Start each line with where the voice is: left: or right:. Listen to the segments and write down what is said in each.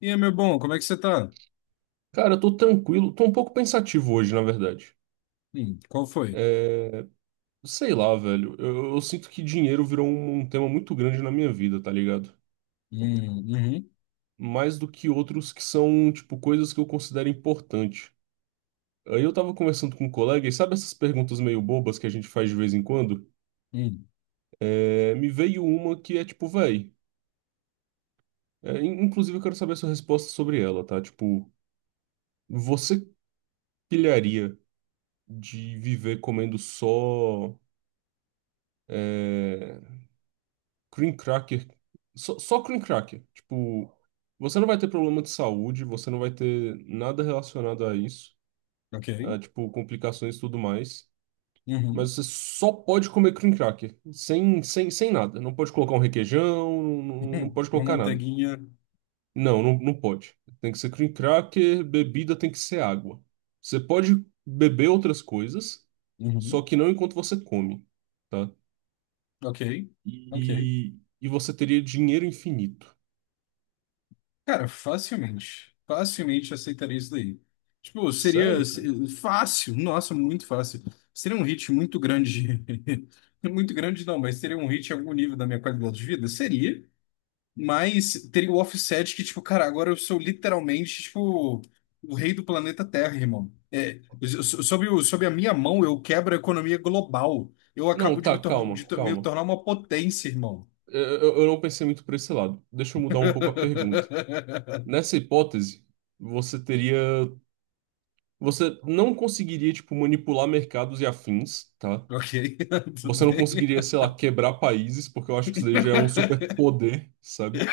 left: E aí, meu bom, como é que você tá?
right: Cara, eu tô tranquilo, tô um pouco pensativo hoje, na verdade.
left: Qual foi?
right: É, sei lá, velho, eu sinto que dinheiro virou um tema muito grande na minha vida, tá ligado?
left: Uhum,
right: Mais do que outros que são, tipo, coisas que eu considero importante. Aí eu tava conversando com um colega e sabe essas perguntas meio bobas que a gente faz de vez em quando?
left: hum,
right: Me veio uma que é tipo, véi, inclusive eu quero saber a sua resposta sobre ela, tá? Tipo, você pilharia de viver comendo só. é, Cream cracker. Só cream cracker. Tipo, você não vai ter problema de saúde, você não vai ter nada relacionado a isso, a,
left: ok.
right: tipo, complicações e tudo mais.
left: Uhum,
right: Mas você só pode comer cream cracker, sem nada. Não pode colocar um requeijão, não
left: uhum,
right: pode
left: uma
right: colocar nada.
left: manteiguinha.
right: Não, não, não pode. Tem que ser cream cracker, bebida tem que ser água. Você pode beber outras coisas, só
left: Uhum,
right: que não enquanto você come, tá?
left: ok, ok.
right: E você teria dinheiro infinito.
left: Cara, facilmente, facilmente aceitaria isso daí. Tipo, seria
right: Sério, cara?
left: fácil, nossa, muito fácil. Seria um hit muito grande. Muito grande não, mas seria um hit em algum nível da minha qualidade de vida? Seria. Mas teria o offset que, tipo, cara, agora eu sou literalmente, tipo, o rei do planeta Terra, irmão. É, sob a minha mão, eu quebro a economia global. Eu
right: Não,
left: acabo de
right: tá,
left: me, tor- de
right: calma,
left: to- me
right: calma.
left: tornar uma potência, irmão.
right: Eu não pensei muito por esse lado. Deixa eu mudar um pouco a pergunta. Nessa hipótese, você teria. Você não conseguiria, tipo, manipular mercados e afins, tá?
left: Ok, tudo
right: Você não
left: bem.
right: conseguiria, sei lá, quebrar países, porque eu acho que isso daí já é um superpoder, sabe?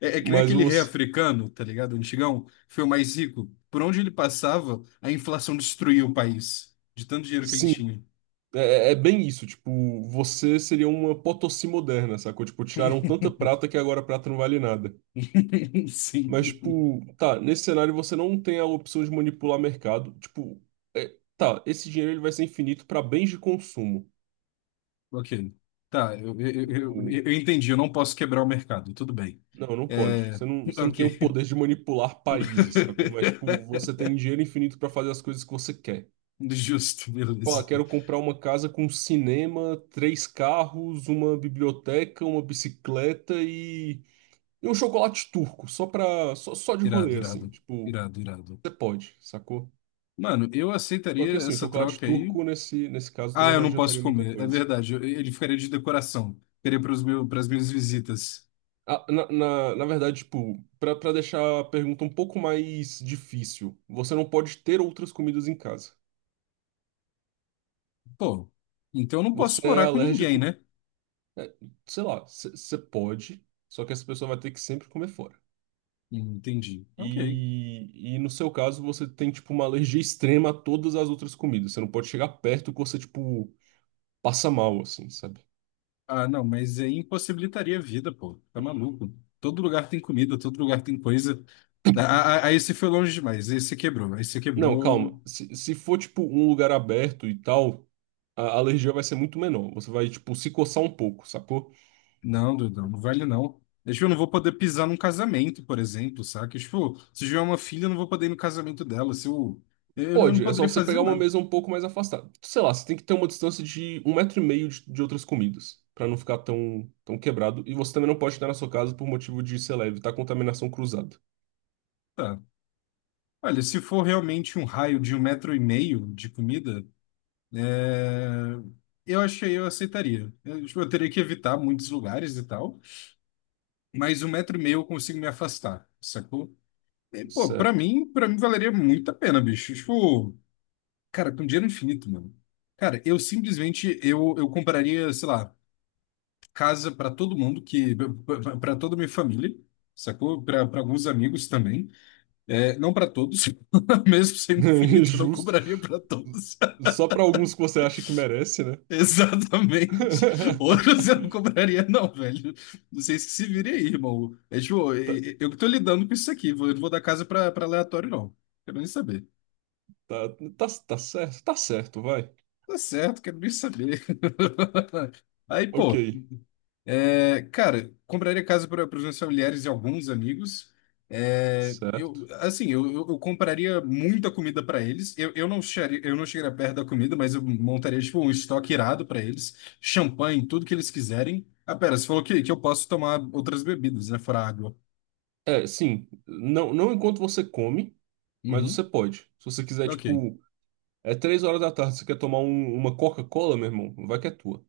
left: É que nem
right: Mas
left: aquele rei
right: você.
left: africano, tá ligado? Antigão, foi o mais rico. Por onde ele passava, a inflação destruía o país, de tanto dinheiro que ele
right: Sim,
left: tinha.
right: é bem isso. Tipo, você seria uma Potosí moderna, sacou? Tipo, tiraram tanta prata que agora a prata não vale nada. Mas,
left: Sim.
right: tipo, tá, nesse cenário você não tem a opção de manipular mercado. Tipo, tá, esse dinheiro ele vai ser infinito para bens de consumo.
left: Ok. Tá, eu, eu, eu,
right: O-
left: eu- eu entendi, eu não posso quebrar o mercado, tudo bem.
right: Não, não pode.
left: É,
right: Você não tem o
left: ok.
right: poder de manipular países, sacou? Mas, tipo, você tem dinheiro infinito para fazer as coisas que você quer.
left: Justo,
right: Pô, ah,
left: beleza.
right: quero comprar uma casa com cinema, três carros, uma biblioteca, uma bicicleta e um chocolate turco, só pra, só, só de
left: Irado,
right: rolê, assim.
left: irado,
right: Tipo,
left: irado, irado.
right: você pode, sacou?
left: Mano, eu
right: Só que
left: aceitaria
right: assim, o
left: essa
right: chocolate
left: troca aí.
right: turco nesse caso
left: Ah,
right: também
left: eu
right: não
left: não posso
right: adiantaria muita
left: comer, é
right: coisa.
left: verdade. Ele ficaria de decoração. Ficaria para as minhas visitas.
right: Ah, na verdade, tipo, pra deixar a pergunta um pouco mais difícil, você não pode ter outras comidas em casa.
left: Pô, então eu não
right: Você
left: posso
right: é
left: morar com ninguém,
right: alérgico,
left: né?
right: é, sei lá, você pode, só que essa pessoa vai ter que sempre comer fora.
left: Entendi. Ok.
right: E no seu caso, você tem, tipo, uma alergia extrema a todas as outras comidas. Você não pode chegar perto que você, tipo, passa mal, assim, sabe?
left: Ah, não, mas aí impossibilitaria a vida, pô. Tá maluco. Todo lugar tem comida, todo lugar tem coisa. Ah, ah, ah, ah, esse foi longe demais. Esse quebrou. Esse
right: Não,
left: quebrou.
right: calma. Se for, tipo, um lugar aberto e tal, a alergia vai ser muito menor. Você vai, tipo, se coçar um pouco, sacou?
left: Não, Dudão, não vale não. Tipo, eu não vou poder pisar num casamento, por exemplo, saca? Tipo, se eu tiver uma filha, eu não vou poder ir no casamento dela. Se eu, eu não
right: Pode, é só
left: poderia
right: você
left: fazer
right: pegar uma
left: nada.
right: mesa um pouco mais afastada. Sei lá, você tem que ter uma distância de um metro e meio de outras comidas, pra não ficar tão, tão quebrado. E você também não pode estar na sua casa por motivo de, sei lá, evitar contaminação cruzada.
left: Tá. Olha, se for realmente um raio de um metro e meio de comida, é, eu aceitaria. Tipo, eu teria que evitar muitos lugares e tal. Mas um metro e meio eu consigo me afastar, sacou? E, pô, pra
right: Certo.
left: mim, pra mim valeria muito a pena, bicho. Tipo, cara, com dinheiro infinito, mano. Cara, eu compraria, sei lá, casa pra todo mundo, que pra toda a minha família, sacou? Pra alguns amigos também. É, não pra todos, mesmo sendo infinito, eu não
right: Justo.
left: compraria pra todos.
right: Só para alguns que você acha que merece, né?
left: Exatamente. Outro você não compraria, não, velho. Não sei se se virem aí, irmão. É tipo, eu que tô lidando com isso aqui. Eu não vou dar casa pra aleatório, não. Quero nem saber.
right: Tá, tá, tá, tá certo, vai.
left: Tá certo, quero nem saber. Aí,
right: Ok,
left: pô. É, cara, compraria casa para os meus familiares e alguns amigos. É,
right: certo.
left: assim, eu compraria muita comida para eles. Eu não chegaria perto da comida, mas eu montaria tipo um estoque irado para eles, champanhe, tudo que eles quiserem. Ah, pera, você falou que eu posso tomar outras bebidas, né? Fora água.
right: É, sim, não, não enquanto você come, mas
left: Uhum,
right: você pode. Se você quiser,
left: ok.
right: tipo, é três horas da tarde, você quer tomar uma Coca-Cola, meu irmão? Vai que é tua.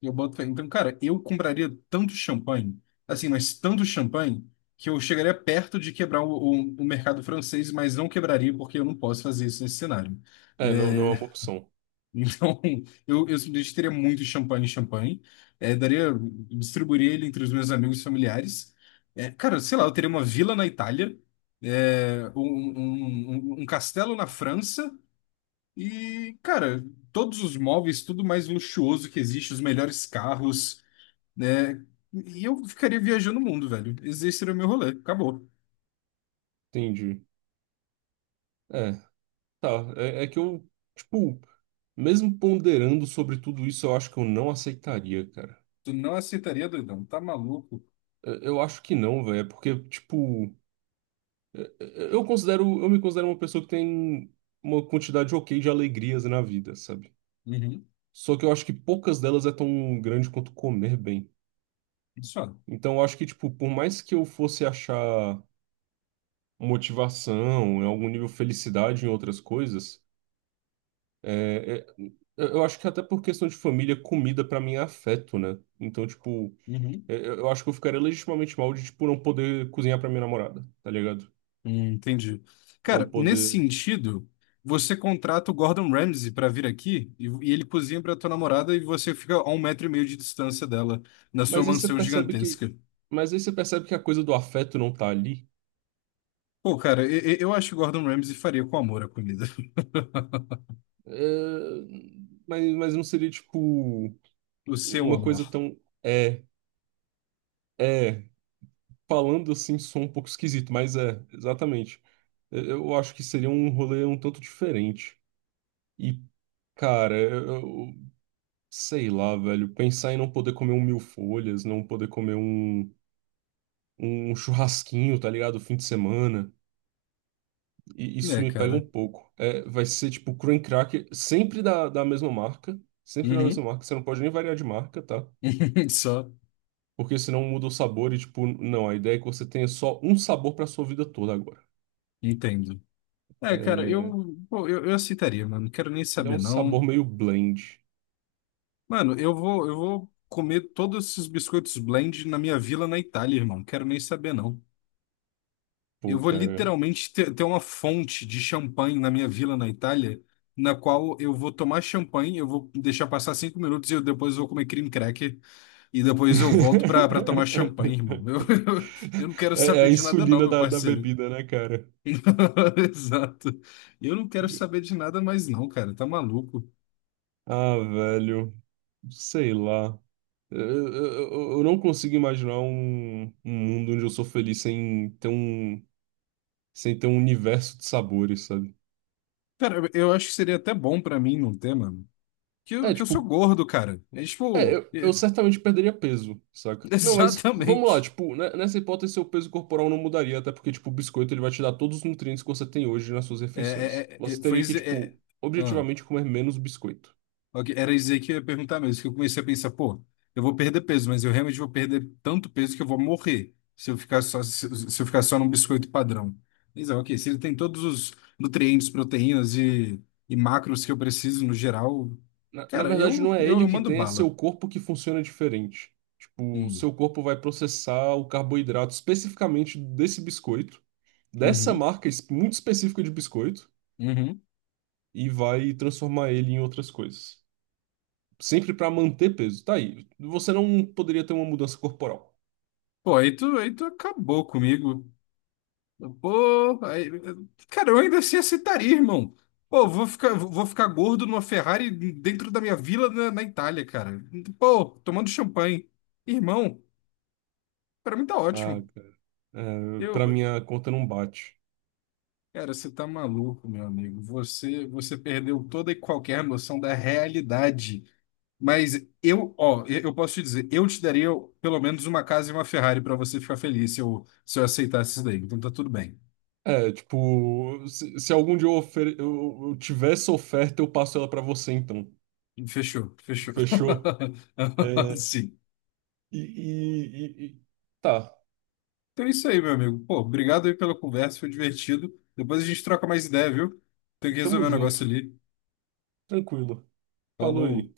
left: Eu boto fé. Então, cara, eu compraria tanto champanhe, assim, mas tanto champanhe, que eu chegaria perto de quebrar o mercado francês, mas não quebraria porque eu não posso fazer isso nesse cenário.
right: É, não, não é
left: É,
right: uma opção.
left: então, eu simplesmente teria muito champanhe, champanhe, é, daria, distribuiria ele entre os meus amigos e familiares. É, cara, sei lá, eu teria uma vila na Itália, um castelo na França. E, cara, todos os móveis, tudo mais luxuoso que existe, os melhores carros, né? E eu ficaria viajando o mundo, velho. Esse seria o meu rolê. Acabou.
right: Entendi. É, tá. É, é que eu, tipo, mesmo ponderando sobre tudo isso, eu acho que eu não aceitaria, cara.
left: Tu não aceitaria, doidão. Tá maluco?
right: Eu acho que não, velho. É porque, tipo. Eu considero, eu me considero uma pessoa que tem uma quantidade ok de alegrias na vida, sabe?
left: Uhum.
right: Só que eu acho que poucas delas é tão grande quanto comer bem.
left: Isso, ó.
right: Então eu acho que, tipo, por mais que eu fosse achar motivação, em algum nível felicidade em outras coisas, é, é- eu acho que até por questão de família, comida pra mim é afeto, né? Então, tipo,
left: Uhum.
right: eu acho que eu ficaria legitimamente mal de, tipo, não poder cozinhar pra minha namorada, tá ligado?
left: Entendi.
right: Não
left: Cara, nesse
right: poder.
left: sentido, você contrata o Gordon Ramsay pra vir aqui e ele cozinha pra tua namorada e você fica a um metro e meio de distância dela, na sua
right: Mas aí você
left: mansão
right: percebe que,
left: gigantesca.
right: mas aí você percebe que a coisa do afeto não tá ali.
left: Pô, cara, eu acho que o Gordon Ramsay faria com amor a comida.
right: É, mas não seria tipo
left: O seu
right: uma
left: amor.
right: coisa tão é é falando assim sou um pouco esquisito, mas é exatamente. Eu acho que seria um rolê um tanto diferente. E cara, eu, eu- sei lá, velho, pensar em não poder comer um mil folhas, não poder comer um churrasquinho, tá ligado? Fim de semana. E isso
left: É,
right: me pega
left: cara.
right: um pouco. É, vai ser tipo cream cracker, sempre da mesma marca. Sempre da
left: Uhum.
right: mesma marca. Você não pode nem variar de marca, tá?
left: Só.
right: Porque senão muda o sabor e, tipo, não. A ideia é que você tenha só um sabor pra sua vida toda agora.
left: Entendo. É, cara,
right: É,
left: pô, eu aceitaria, mano. Não quero nem
right: e é
left: saber,
right: um sabor
left: não.
right: meio blend.
left: Mano, eu vou comer todos esses biscoitos blend na minha vila na Itália, irmão. Não quero nem saber, não. Eu
right: Pô,
left: vou
right: cara.
left: literalmente ter uma fonte de champanhe na minha vila na Itália, na qual eu vou tomar champanhe, eu vou deixar passar 5 minutos e eu depois vou comer cream cracker e depois eu volto pra tomar champanhe, irmão. Eu, eu não quero
right: É, é a
left: saber de nada, não,
right: insulina
left: meu
right: da
left: parceiro.
right: bebida, né, cara?
left: Exato. Eu não quero saber de nada mais, não, cara. Tá maluco.
right: Ah, velho. Sei lá. Eu, eu, eu não consigo imaginar um, um mundo onde eu sou feliz sem ter um. Sem ter um universo de sabores, sabe?
left: Cara, eu acho que seria até bom pra mim num tema que eu,
right: É,
left: que eu sou
right: tipo,
left: gordo, cara. É
right: é,
left: tipo,
right: eu certamente perderia peso, saca? Não, mas vamos lá,
left: Exatamente.
right: tipo, né, nessa hipótese seu peso corporal não mudaria, até porque, tipo, o biscoito ele vai te dar todos os nutrientes que você tem hoje nas suas
left: É,
right: refeições.
left: é, é,
right: Você
left: é, foi.
right: teria que, tipo,
left: Ah,
right: objetivamente comer menos biscoito.
left: ok, era dizer que eu ia perguntar mesmo, que eu comecei a pensar, pô, eu vou perder peso, mas eu realmente vou perder tanto peso que eu vou morrer se eu ficar só, se eu ficar só num biscoito padrão. Mas, ah, ok, se ele tem todos os nutrientes, proteínas e macros que eu preciso no geral,
right: Na
left: cara,
right: verdade,
left: eu,
right: não é
left: eu,
right: ele
left: eu
right: que
left: mando
right: tem, é
left: bala.
right: seu corpo que funciona diferente. Tipo, o
left: Hum,
right: seu corpo vai processar o carboidrato especificamente desse biscoito, dessa
left: Uhum.
right: marca muito específica de biscoito,
left: Uhum.
right: e vai transformar ele em outras coisas. Sempre para manter peso. Tá aí. Você não poderia ter uma mudança corporal.
left: Pô, aí tu acabou comigo. Pô, aí, cara, eu ainda assim aceitaria, irmão. Pô, vou ficar gordo numa Ferrari dentro da minha vila na Itália, cara. Pô, tomando champanhe. Irmão, pra mim tá
right: Ah,
left: ótimo.
right: cara. É,
left: Eu,
right: para minha conta não bate.
left: cara, você tá maluco, meu amigo. Você perdeu toda e qualquer noção da realidade. Mas ó, eu posso te dizer, eu te daria pelo menos uma casa e uma Ferrari pra você ficar feliz se eu aceitasse isso daí. Então tá tudo bem.
right: É, tipo, se algum dia eu, eu tiver essa oferta, eu passo ela pra você, então.
left: Fechou, fechou.
right: Fechou? É,
left: Sim.
right: e, e, e- e- Tá,
left: Então é isso aí, meu amigo. Pô, obrigado aí pela conversa, foi divertido. Depois a gente troca mais ideia, viu? Tem que
right: tamo
left: resolver um
right: junto.
left: negócio ali.
right: Tranquilo. Falou
left: Falou.
right: aí.